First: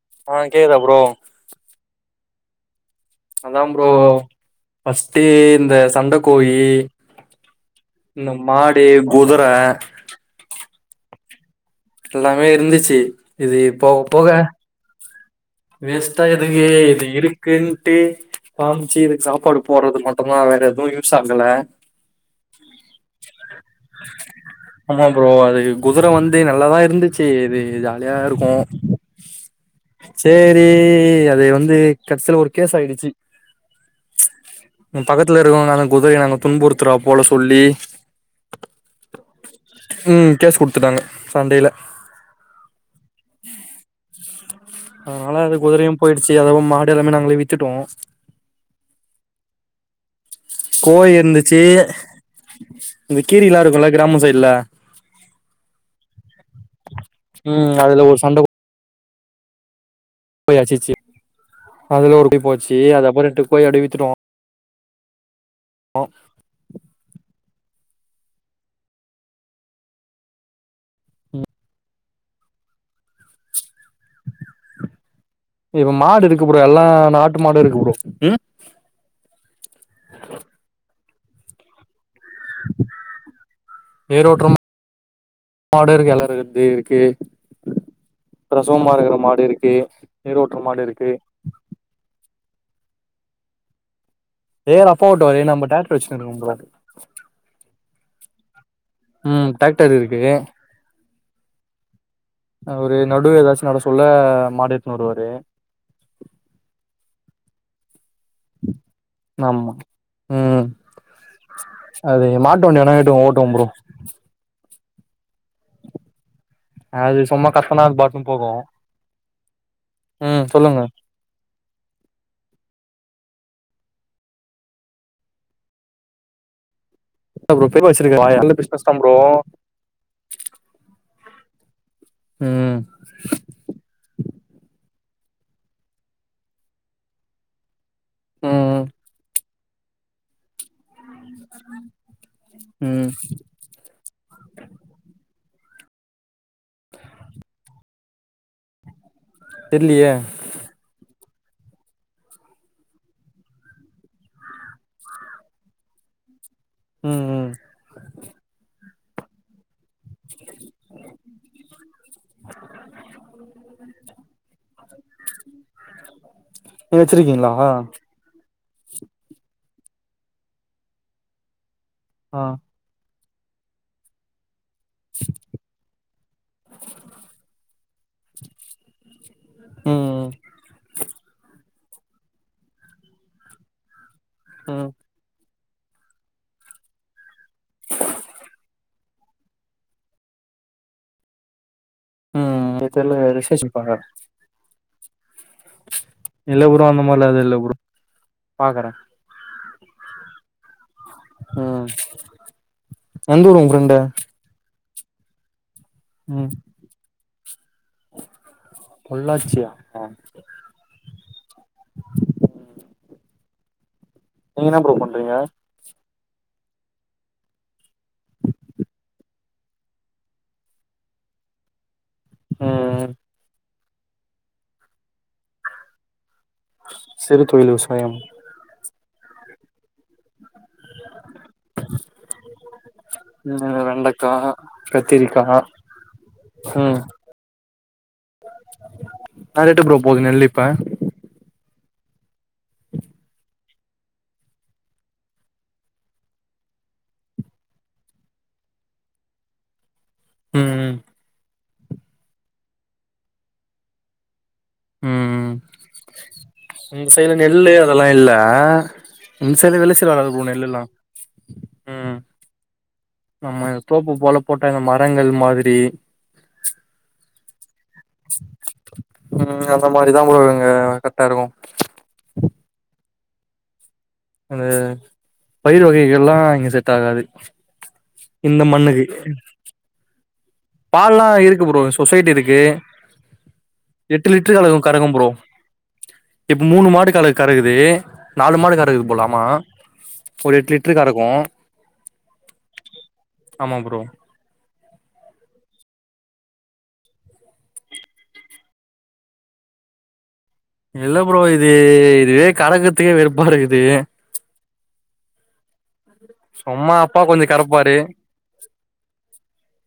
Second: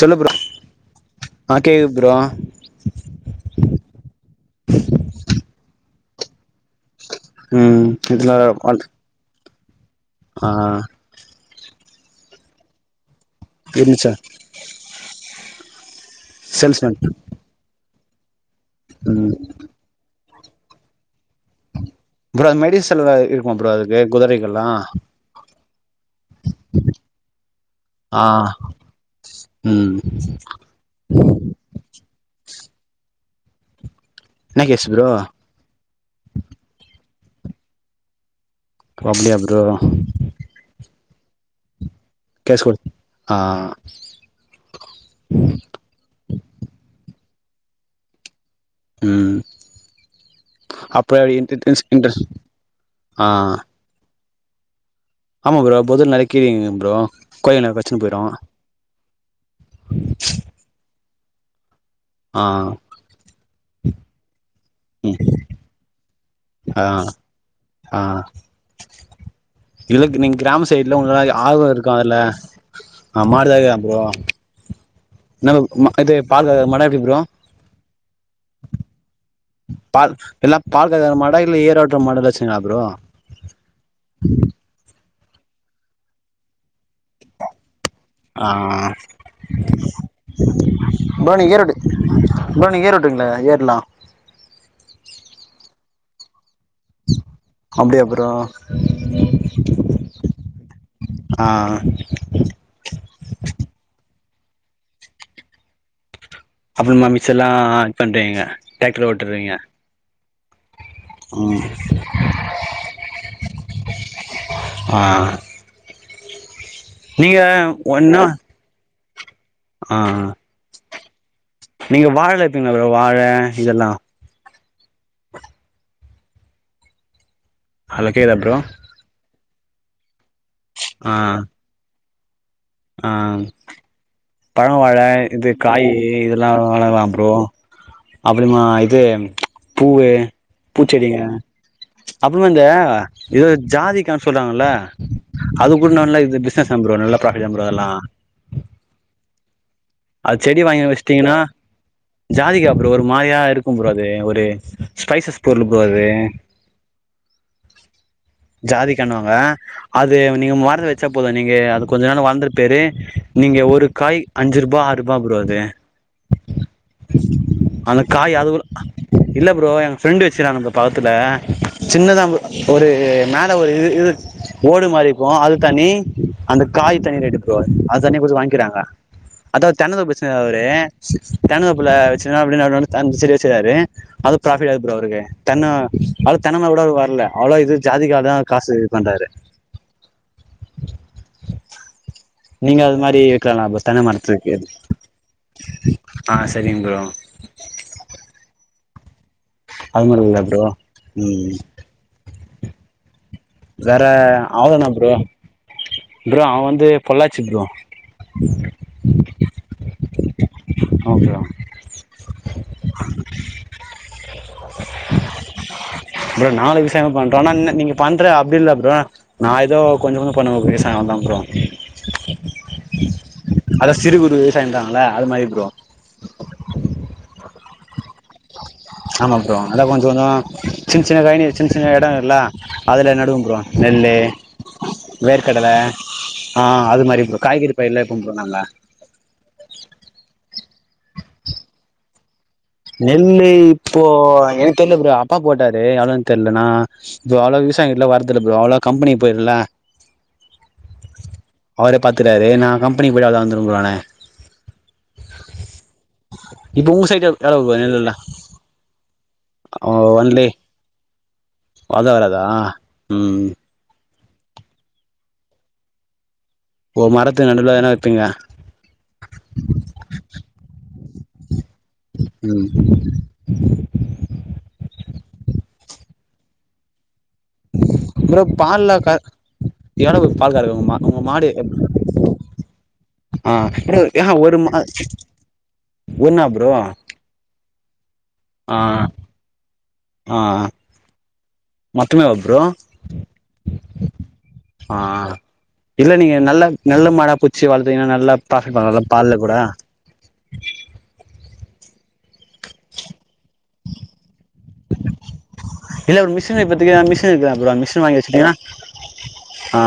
சொல்லு ப்ரோ உனக் கேக்தா ப்ரோ ஆ கேக்குது ப்ரோ அதா ப்ரோ ஃபஸ்ட்டு இந்த சண்ட கோழி ம் இதுல இந்த ஆல் மாடு குதுர ஆ எல்லாமே இருந்துச்சு இது போக இருந்துச்சா போக வேஸ்ட்டா எதுக்கு சேல்ஸ்மேன் இது இருக் குன்ட்டு காமிச்சி இதுக்கு ம் சாப்பாடு போறது மட்டுதா வேற எதுக்கு யூஸ் ஆகல ப்ரோ மெடிசல்லா இருக்குமா ப்ரோ அதுக்கு குதிரைக்கெல்லா அ இருந்துச்சு இது ஜாலியா ஆ இருக்கு ம் சேரி க்கு அது வந்து கடைசில ஒரு கேஸ் ஆயிடுச்சு என்ன கேஸ் ப்ரோ ம் பக்கத்துல இருக்குளவங்க குதிரைய நாங்க துன்புறுத்துறா போல சொல்லி அப்டியா ப்ரோ ம் கேஸ் குடுத்துட்டாங்க சண்டையில கேஸ் குடுத் ஆ அதனால அது குதிரையு போயிருச்சு அதவு மாடெல்லாமே நாங்களே வித்துட்டோ ம் அப்ப கோழிருந்துச்சு இன்டஸ் இன்ட்ரஸ் இந்த ஆ கீரிலா இருக்குல்ல கிராம சைல்ல ஆமா ப்ரோ அப்போது நெனைக்கிறீங்க ப்ரோ ம் கொஞ்சநேரோ வச்சுன் அதுல ஒரு போய்ரு சண்ட போய் அட்சிச்சு ஆல்ரெடி ஒரு ஆ அப்டியே போச்சு அது அப்போ ரெண்டு கோழி அப்டியே வித்துட்டோ ம் ம் ஒ ஆ ஆ இதுக் நீங்க கிராமஸ் சைடுல உங்களுக்கு ஆர்வோ இருக்கு அதுல அம்மாடுதா ஏன் ப்ரோ இன்னோ ம இப்ப இது மாடு இருக்கு பால் கற ப்ரோ உங் எல்லா மாடு எப்டி ப்ரோ நாட்டு மாடு இருக்கு ப்ரோ ம் பால் எல்லா பால் கறக்கற மாடா இல்ல ஏரோட்ற மாடலா வச்சுருக்ங்ளா ப்ரோ ஏரோட்ற மாடு இருக்கு எல்லாருக்து இரு க்கு ஆ பிரசுவுமா இருக்குற மாடு இருக்கு ஏரோட்ற மாடு இருக்கு ப்ரோ நீங்க ஈரோடு ப்ரோ நீங்க ஏர் ஓட்டுவீங்ளா ஏர்லா ஏர் அப்பா ஓட்டுவாரு நம்ம டிராக்ட்ரு வச்சினிர்க்குறோ ப்ரோ அப்டியா ப்ரோ ம் டிராக்டர் இருக்கு ஆ அவரு நடு எதாச்சு நடசுல்ல மாடு எட்த்துன் வருவாரு அப்புறுமா மிச்செல்லா பண்றீங்க டிராக்ட்ரு ஓட்டுறீங்க ஆமா ம் ம் அது மாட்டுவண்டி எதுனா எட்டுன் ஓட்டுவன் ப்ரோ ஆ அது நீங்க சும்மா கத்துனா ஒன்னா அதுப்பாட்னு போகு ஆ ம் சொல்லுங்க நீங்க வாழலா ஏத்துவீஙளா ப்ரோ வாழ இதெல்லா [unintelligible] ப்ரோ பெருவ ஹலோ வச்சிருக்க கேக்குதா வாழ ப்ரோ அந்த பிஸ்னஸ்தான் ப்ரோ ஆ ம் ஆ பழோ வாழ இது காயி இதெல்லா எவுளோ நாளா ப்ரோ அப்புறுமா ம் இது பூவு பூச்செடிங்க அப்புறமா இந்த ம் இதவிட ஜாதி க்தா சொல்றாங்கல்ல அது கூட்னோன்னே இது பிஸ்னஸ்தா ப்ரோ நல்லா பிராஃபிட்தா ப்ரோ அதல்லா தெர்லியே செடி வாங்கி வச்ட்டீங்கனா ஜாதிக்கா ப்ரோ ஒரு மாரியா இருக்கும் ப்ரோ அது ஒரு ஸ்பைசஸ் பொருளு ப்ரோ அது ம் ம் ஜாதிக்காணுவாங்க அது நீங்க உங்க மரத்துல வச்சா போது நீங்க அது கொஞ்ச நாள்ல வள்ந்துருப்பேரு நீங்க ஒரு காய் அஞ்சுரு பா ஆறுபா ப்ரோ அது நீங்க வச்சிருக்கீங்களா ஆ ஆனா காய் அதுக்குல்ல இல்ல ப்ரோ என் ஃபிரெண்டு் வச்சுகிறாங்க ப்ரோ பக்கத்துல சின்னதா ஒரு மேல ஒரு இது இது ஓடு மாரி இருக்கூ அது தனி அந்த காய் தனி ரேட்டு ப்ரோ அது தனியா குடுத்து வாய்ங்க்கிறாங்க அதா ம் தென்னந்தோப்பு ம் வச்சிர்ந்தார் அவரு தென்னந்தோப்புல வச்சுன் அப்டின் அவரு வந்து அந்த செடி வச்சிர்ந்தாரு அது பிராஃபிட்டாகுது ம் ப்ரோ அவருக்கு தென்ன அவருக் தென்னமரோ கூட அவருக் வர்ல அவுளோ இது ஜாதிக்காதா காசு இது பண்றாரு ம் நீங்க எனக்கு அது தெர்ல மாரி வைக்கலால ரிசர்ச் ப்ரோ பாக்குற தென்னமரத்ல வைக்கற்து இல்ல ப்ரோ அந்த மார்லா எது இல்ல ப்ரோ பாக்குற அது மாரி இல்லயா ப்ரோ ம் ம் எந்த ஊரு உங்க ஃப்ரெண்டு வேற அவ்ளோதா ப்ரோ ப்ரோ ம் அவன் வந்து பொள்ளாட்சி ப்ரோ பொள்ளாச்சியா ஆ அப்டியா நீங்க என்ன ப்ரோ பண்றீங்க ப்ரோ நாலு விஷயமா பண்றோ நா நீங்க பண்றது அப்டி இல்ல ப்ரோ நா ஏதோ கொஞ்ஜோ கொஞ்ஜோ பண்ணுவ விவசாயோ அவ்வளதா ப்ரோ ம் அத சிறு குறு விவசாய இருக்காங்க இல்ல அது மாரி ப்ரோ சிரு தொழில் விவசாயம் ஆமா ப்ரோ அதா கொஞ்ஜோ கொஞ்ஜோ சின்ன சின்ன கழினி சின்ன சின்ன எடோ இருக்குல்லா அதுல நடுவ ப்ரோ நெல்லு ஆ ஆ வேர்க்கடல ஆ ம் அது மாரி ப்ரோ காய்கறி பயிலா வெப்போ ப்ரோ நாங்க என்னா ரேட்டு ப்ரோ போது நெல்லிப்ப நெல்லு இப்போ எனக்கு தெர்ல ப்ரொ அப்பா போட்டாரு அதா தெரில நா இப்ப அவ்ளவ் விவசாயி கிட்டல்லா வர்ரதில்ல ப்ரொ அவ்ளோ கம்பனி போயிருல்ல ம் உம் அவரே பாத்துக்குராரு நா கம்பெனி பொய்ட்டாதா வந்துருவெ ப்ரொ நானு உம் இப்போ உங்க ம் சைடு செரி நெல்லு ல்லு எவ்ளோ அதெல்லா நெல்லுலா இல்ல இன்சைட்டு விலைச்சல் வராது ப்ரோ நெல் எல்லா அது வராதா உம் நம்ம தோப்பு போல போட்டாங்க மரங்கள் மாத்ரி ஒ மரத்த நடுவுல எதுனா உம் அந்த மாரிதா அவங்க இங்க கரெக்டா இருக்கு உம் அந்த பயிர் வகைகள்லா இங்க செட் ஆகாது ப்ரோ இந்த பால்ல மண்ணுக்கு க எவ்ளொ பால்கரக்கு உங்க உங்க பால்லா மாடு இருக்கு ப்ரோ சொசைட்டி இருக்கு ஆ ப்ரோ எட்டு ஆஹா லிட்டரு ஒரு அலவு மா கரக்கும் ப்ரோ ஒன்னா இப்ப ப்ரோ மூணு மாடு கல கறகுது நாலு மாடு ஆ கறகுது போல ஆமா ஆ ஒரு எட்டு லிட்டரு கரக்கு மொத்தமேவா ப்ரொ ப்ரோ ஆ இல்ல நீங்க நல்ல நல்ல மாடா புச்சி வளத்துங்கன்னா நல்லா ப்ராபிட் பாக்கலா இல்ல பால்ல கூட இல்ல ப்ரோ இது இதுவே கலக்கத்துக்கே வெறுப்பாருகுது இல்ல ஒரு மிஷின் சும்மா பாத்தீங்கன்னா அப்பா மிஷின் கொஞ்சோ இருக்கல்ல ப்ரொ கறப்பாரு மிஷின் வாங்கி வச்சுட்டீங்கனா ஆ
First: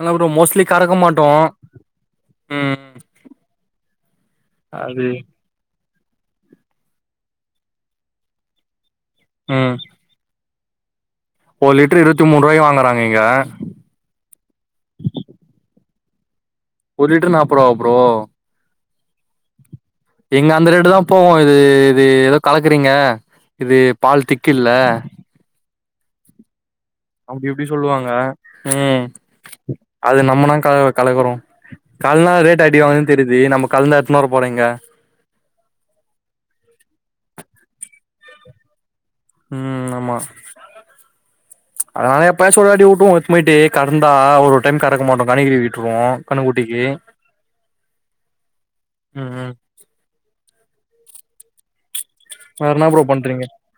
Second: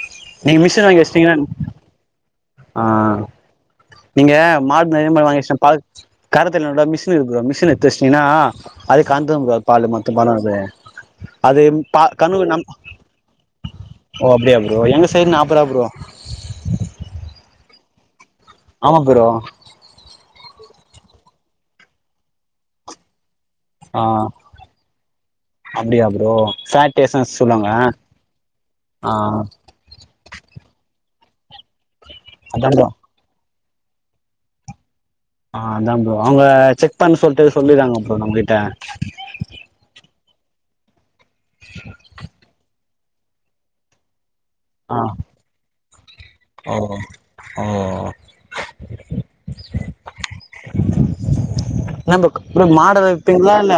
இல்ல ப்ரோ நீங்க மோஸ்ட்லி மிஷின் கறக்க வாங்கி மாட்டோ வச்சுட்டீங்கன்னா ஆ ம் நீங்க மாடு அது நெறய மாடு வாங்கி வெச்சிட்டா பால் கரக்குருதுக்குதா மிஷின் இருக்கு ப்ரொ மிஷின் எடுத்து வெச்சிடினா அதுக்கு கரந்துரு ப்ரோ ம் பால் மொத் [unintelligible] அது ஒரு லிட்டர் பா இருபத்தி மூணு கண்ணு நம் ரூபாய்க்கு வாங்குறாங்க இங்க ஓ அப்டியா ப்ரோ எங்க சைட் நாப்ப ரூபா ப்ரோ ஒரு லிட்ரு நாப்ப ரூபாவ ப்ரோ ஆமா ப்ரோ எங்க அந்த ரெட்டு தா போவு இது இது ஏதோ கலக்குறீங்க இது பால் திக்கில்ல அப்டியா ப்ரோ சா அப்டி இப்டி சொல்வாங்க ஆ அது நம்மனா கல கலக்குறோ கலுக்குனா ரேட் அதான் ப்ரோ அடிவாங்குதுனு தெரியுது நம்ம கலந்தா எத்னு வர போறொ இங்க ஆ அதான் ப்ரோ அவுங்க செக் பண்ணு சொல்ட்டு சொல்லிட்றாங்க ப்ரோ நம்பகிட்ட ம் ஆமா அதனால எப்பயாச்சும் ஒரு வாட்டி உட்டுவோம் போய்ட்டு கடந்தா ஒரு டைம் ஆ கறக்க மாட்டோம் கன்னுகறி விட்ருவோ ஓ கன்னக்குட்டிக்கு ஓ ம்ம் நம்புக் ப்ரொ வேற என்ன மாடு ப்ரோ பண்றீங்க வெப்பிங்லா இல்ல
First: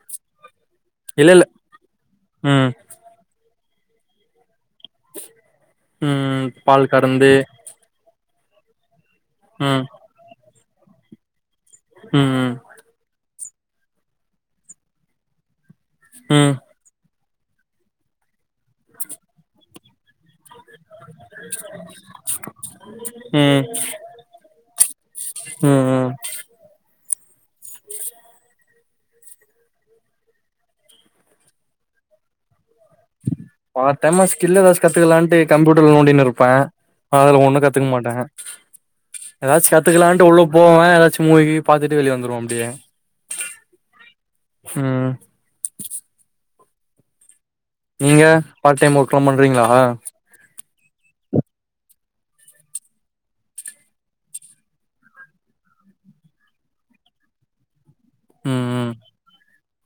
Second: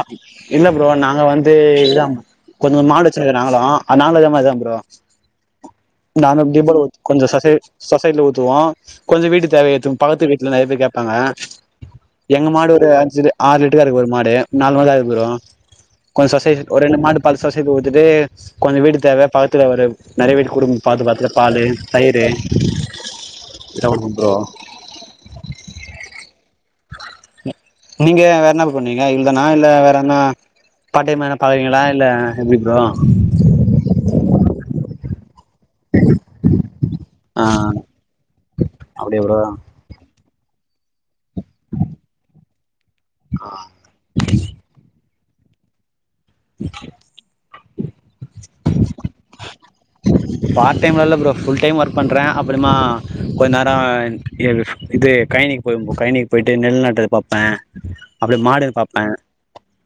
இல்ல ப்ரோ நாங்க இல்ல இல்ல வந்து இதா ம் கொஞ்ச மாடு சரி நாங்களும் நாங்களும் இதமாரிதா ப்ரொ [inaudible] [unintelligible] ம் பால் கறந்து சொசைட்ல ஊத்துவோம் கொஞ்சோம் வீட்டு தேவ ம் ஏத்துனு பக்கத்து வீட்ல நறைய பேர் கேப்பாங்க ம் எங்க ம் மாடு ஒரு அஞ்சு ஆறு லிட்டர் கரக் ஒரு மாடு நாலு மாடு ஆய்போய்டும் கொஞ்ச ம் சொசைட் ஒரு ரெண்டு மாடு பாத்து சொசைட்டிக்கு வித்துட்டு கொஞ்ச வீடு தேவ பக்கத்ல ஒரு நறைய வீடு குடும்ப பாத்து பகத்ல பாலு தயிரு ம் இதல்ல ப்ரொ ம் ம் நீங்க வேற என்னப் பண்ணுவீங்க இவ்ல்தானா இல்ல வேறனா பார்ட்டைம் எதனா பாக்றிங்களா இல்ல எப்டி ப்ரோ பார்ட் டைமா ஸ்கில் ஏதாச்சு கத்துக்கலாண்ட்டு கம்ப்யூட்டர்ல நோண்டினுருப்பேன் அதுல ஆ ஒன்னு கத்துக்க மாட்டேன் அப்டியா ப்ரோ ஏதாச்சு கத் கத்துக்கலான்ட்டு உள்ள போவேன் எதாச்சும் மூவி கீவி பாத்துட்டு வெளிய வந்துருவ அப்டியே ஆ ம் நீங்க பார்ட் டைம் ஒர்க்ல்லாம் பண்றீங்ளா பார்ட் டைம்ல இல்ல ப்ரோ ஃபுல் டைம் ஒர்க் பண்ணுறன் அப்பறமா கொஞ்ச நரோ இது கைனிக்கு போவ ஃப்ரோ கைனிக்கு போயிட்டு நெல் நட்றத பாப்பன் அப்டி ம் மாடுனு ம் பாப்பன்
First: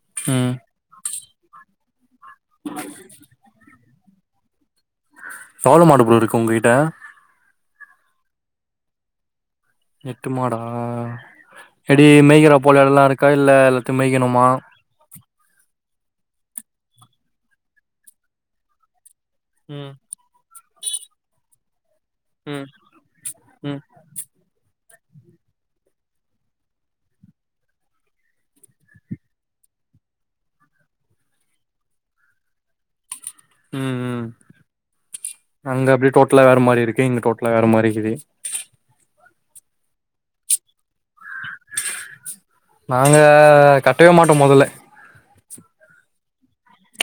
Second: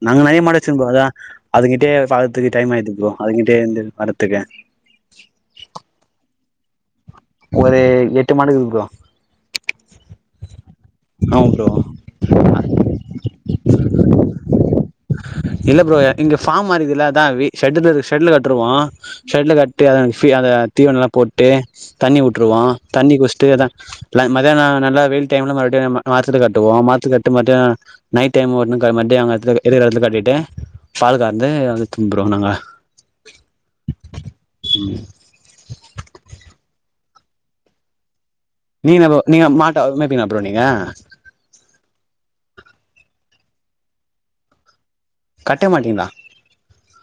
நாங்க நெறய ம் மாடு வச்சிருந்தோ அதான் அதுகிட்டே பாத் துக்க டைம் ஆயிது ப்ரோ அதுங்கிட்டே வந்து வரத்துக்கே எவ்ளோ மாடு ப்ரோ இருக்கு உங்ககிட்ட ஒரு எட்டு மாடு இருக்கு ப்ரோ எட்டு மாடா ஆமா ப்ரோ எப்டி மேய்கிறபோல எடெல்லா இருக்கா இல்ல எல்லாத்தையு மேய்க்கணுமா இல்ல ப்ரோ இங்க ஃபாம் மாரிகுதுல அதா வீ ஷேட் ஷேட்ல கட்ருவோம் ஷேட்ல கட்டி ம் அந்த தீவனோல்லா போட்டு தண்ணி ம் விட்ருவோம் தண்ணி குஸ்சிட்டு ம் அதான் மத்தியணோ நல்லா வெயில் டைம்ல மறுபுடியும் நம்ம மரத்துல கட்டுவோம் மரத்துல கட்டு மட்டோம் நைட் டைம் ஒன்னு க மதியோ கட்றது [unintelligible] ட்டு பால் கர்ந்து அத தும்புறோம் நாங்க ம் ம் ம் அங்க அப்டி டோட்டலா வேற மாரி இருக்கு இங்க டோட்டலா வேற மாரிக்குது நீ என்ன ப்ரோ நீங்க மாட்ட மேப்பீங்ளா ப்ரோ நீங்க நாங்க கட்டவே மாட்டோம் மொதல கட்ட மாட்டிங்ளா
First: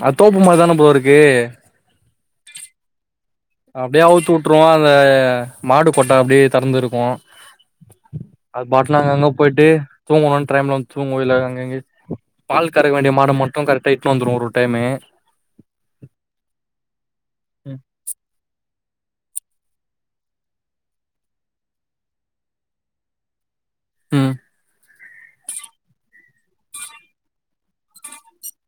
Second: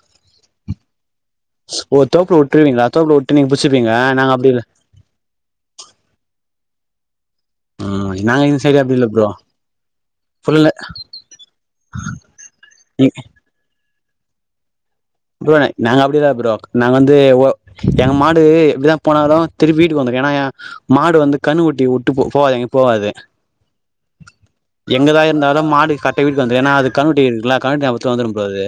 அ தோப்புமாரி தான ப்ரோ இருக்கு ஓ தோப்புல வுட்ருவீங்களா தோப்புல வுட்டு நீங்க புச்சுப்பீங்க ஆனா நாங்க அப்டி இல்ல அ மாடு கொட்டா அப்டியே தெறந்துருக்கோம் ம் நா அது பாட்ல அங்க அங்க போயிட்டு தூங்கணுன்ற ஃபுல்ல டைம்ல வந்து தூங்கு இல்ல அங்கங்க பால் கறக்க வேண்டிய மாட மட்டு கரெக்டா இட்டுனு வந்துருவோ ஒருர் டைமு ப்ரோ நாங்க அப்டி இல்ல ப்ரோ நாங்க வந்து ஒ எங்க மாடு இப்டிதா போனாலு திருப்பி வீட்டுக்கு வந்துக்கு ஏனா எ மாடு வந்து கண்ணு குட்டி உட்டு போ போகாது எங்கயு போகாது ம் எங்கதா இருந்தாலு மாடு கரட்ட வீட்டுக்கு வந்துரு ஏன்னா அது கன்னுகுட்டி இருக்குலா கன்னுகுட்டி ஞாபகத்துல வந்துரு ப்ரோ அது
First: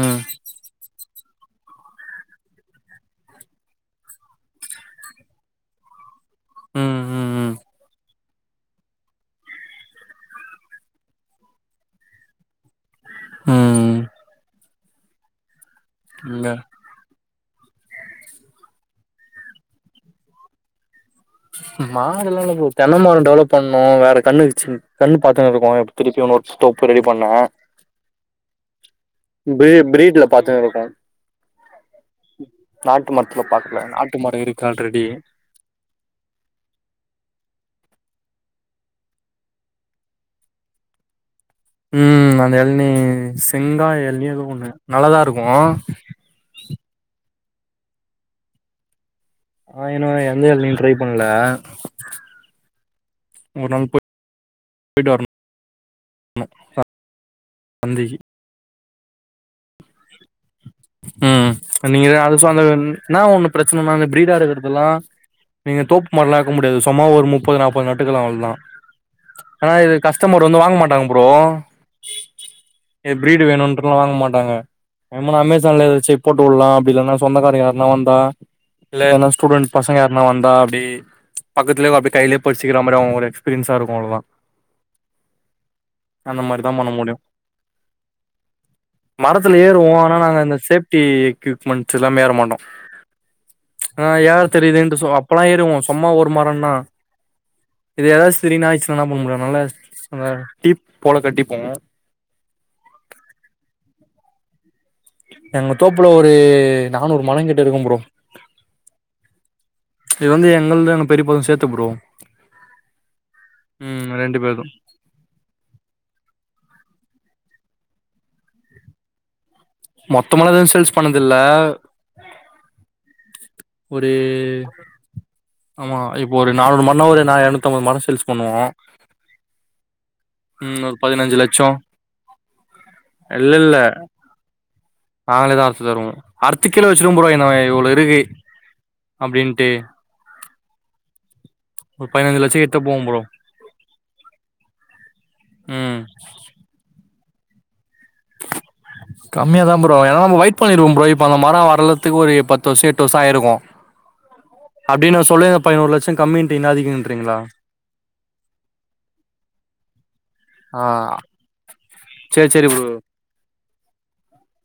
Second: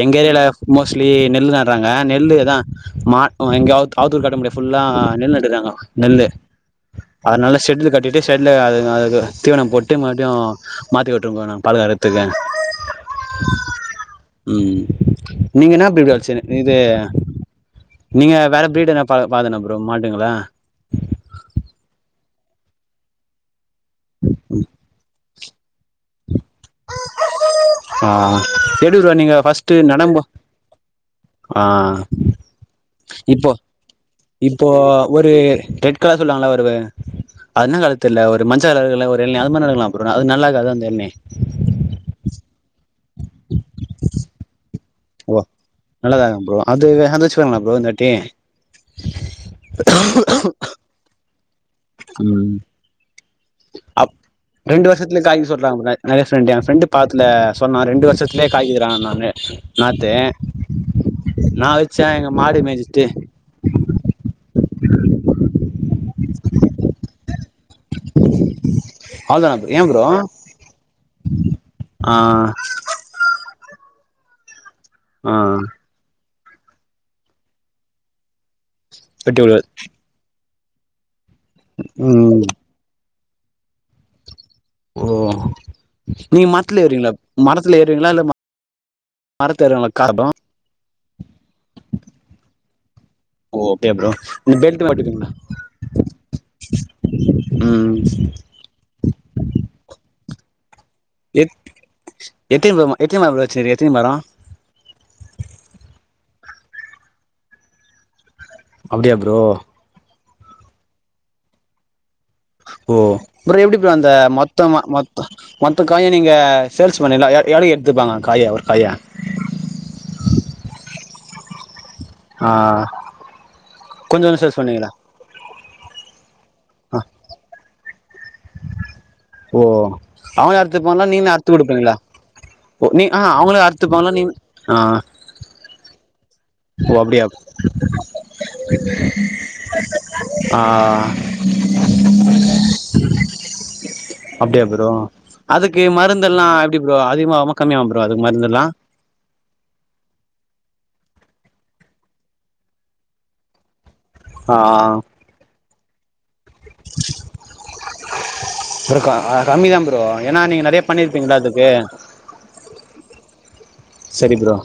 எங்க ஏரியால மோஸ் லி நெல் நடறாங்க நெல்லு தா மா இங்க ஆ ஆத்தூர் கட்ட முடியாது புல்லா நெல் நடுறாங்க நெல்லு ம் ம் ம் அதனால செட்ல கட்டிட்டு செட்ல அது அதுக்கு தீவனோ போட்டு மறுபடியு மாத்தி விட்டுருக்கோ நா பாலகரத்துக்கு ம் ம் நீங்க என்ன பேபி வளச்சுனு இல்ல இது நீங்க வேற ப்ரீடு என்ன பாக் பாதன்ன ப்ரோ மாட்டுங்களா மாடெல்லா இல்ல தென்னை மரம் டெவலப் பண்ணு வேற கண்ணு வெச்சி கண்ணு பாத்துன்னு இருக்கோ திருப்பியு நோட்ஸ் ஸ்டோப்பு ரெடி பண்ணுவே ஆ எப்டி ப்ரோ நீங்க பிரீ ஃபர்ஸ்ட் நடங்கோ பிரீட்ல பாத்துனு இருக்கோ ஆ நாட்டு மரத்துல இப்போ பாக்கல நா இப்போ ஒரு ரெட் கலர் சொல்வாங்களா வருவ அந்த காலத்துல ஒரு மஞ்ச கலர்ல ஒரு எளநி அது மாரி நடலா ப்ரோ அது நல்லாகாத அந்த எளநி ம் அந்த எழநி செங்காய் எழநி எத ஒண்ணு நல்லாதா இருக்கு நல்லதாங்க்கு ப்ரோ அது அத வச்சு பாருங்களே ப்ரோ இந்த வாட்டி ஆ இன்னு எந்த எளநீயு ட்ரை பண்ல ம் ஒரு நாள் போய் அப் ரெண்டு போயிட்டு வருஷத்லே வரணு காய்க்கு சொல்றாங்க நெறைய ஃப்ரெண்டு என் ஃப்ரெண்டு பக்த்துல சொன்னா ரெண்டு சந்தைக்கு வருஷத் லே காய்க்குறா நாங்க ம் வச்சே நீங்க எங்க அது மாடு சொன்ன மேஞ்சிட்டு நா ஒன்னு பிரச்சனனா அந்த பீரிடா இருக்கிறதுல்லா நீங்க தோப்பு மாரில்லா இருக்க முடியாது சொம்மா ஒரு முப் முப்பது நாப்பது நட்டுகள் அவ்ள தா அவ்ளோதானா ப்ரோ ஆனா ஏன் இது ப்ரோ கஸ்டமர் வந்து வாங்க மாட்டாங்க ப்ரோ ஆ ய ப்ரீடு வேணும்ன்றலா வாங்க மாட்டாங்க ஆ அமேசான்ல எதாச்சு போட்டுவுலா அப்டி இல்லன்னா சொந்தக்கார யார்னா வந்தா இல்ல எந்த வெட்டி விடு ஸ்டூடென்ட் பசங்க யார்னா னா வந்தா அப்டி பக்கத்துலே அப்டி கையிலே ம் புடிச்சுக்கிற மாரி அவங்க ஒரு எக்ஸ்பீரியன்ஸா இருக்கு அவ்ளதா ஓ அந்த நீங்க மாரிதா மரத்துல பண்ண ஏறீங்ளா முடியு மரத்துல ஏறுவிங்களா இல்ல மரத்துல மரத்து ஏறுவோ ஏறுவாங்களா கார் ஆனா ப்ரோ நாங்க அந்த சேப்டி எக்யூப்மெண்ட்ஸ் இல்லாம ஏற மாட்டோ ஓ அப்டியா ஆ ப்ரோ யா இந்த பெல்ட் தெரியுதுன்ட்டு மாட்டிப்பீங்களா அப்பல்லா ஏறுவோம் சொம்மா ஒரு மரம்னா ம் இது எதாச்சு திடீர்னு ஆயிச்சுனா என்னா பண்ண முடியு அதனால நல்லா டீப் போல எத் கட்டிப்போ எத்தினி மரோ எத்தனி மரோ ப்ரோ வச்சினிரு எத்தனி மரோ எங்க தோப்புல ஒரு நானூறு மரோம் கிட்ட இருக்கும் ப்ரோ அப்டியா ப்ரோ இது வந்து எங்கள்து எங்க பெரியப்பாது சேர்த்து ப்ரோ ஓ அப்பற எப்டி ப்ரோ அந்த ம் ரெண்டு பேர்து மொத்தமா மொ மொத்த காய நீங்க சேல்ஸ்மேன் இல்ல எவ்ளய்க்கு எடுத்துப்பாங்க காய ஒரு காய மொத்தமாலா எது சேல்ஸ் பண்ணது இல்ல ஆ ஒரு கொஞ்ச கொஞ்ச சேல்ஸ் பண்ணுவீங்களா ஆமா இப்போ ஒரு நானூறு ஆ மரோனா ஒரு எரநூத்தம்பது மரோ சேல்ஸ் பண்ணுவோ ஓ அவங்ளே ம் ஒரு அறுத்துப்பாங்ளா நீங்ளே பதினஞ்சு அறுத்து லட்சோ குடுப்பீங்ளா ஓ நீ ஆ அவங்களே அறுத்துப்பாங்ளா நீ ஆ நாங்ளே தா அறுத்து தருவோ அறுத்து கீழ ஓ வச்சுருவோ அப்டியா ப்ரோ இவ்ள இருக்கு அப்டின்ட்டு [unintelligible] ஆ ஒரு பதினஞ்சு லட்ச கிட்ட போகு ப்ரோ அப்டியா ப்ரோ அதுக்கு ம் மருந்தெல்லா எப்டி ப்ரோ அதிகமாவுமா கம்மியாவுமா ப்ரோ அதுக்கு மருந்தெல்லா கம்மியா தா ப்ரோ ஏனா நம்ம வெயிட் பண்ணிருவோ ப்ரோ இப்ப அந்த மரோ வற்ளதுக்கு ஒரு பத்து வருஷோ எட்டு வருஷோ ஆயிருக்கு ஆ அப்டின் நா சொல்லே பதினொரு லட்சம் கம்மின்றிங்ளா அதிகன்றிங்ளா இருக்கு கம்மிதா ப்ரோ ஏன்னா நீங்க நெறைய ஆ பண்ணிருப்பீங்கள அதுக்கு சேரி சேரி ப்ரோ சரி ப்ரோ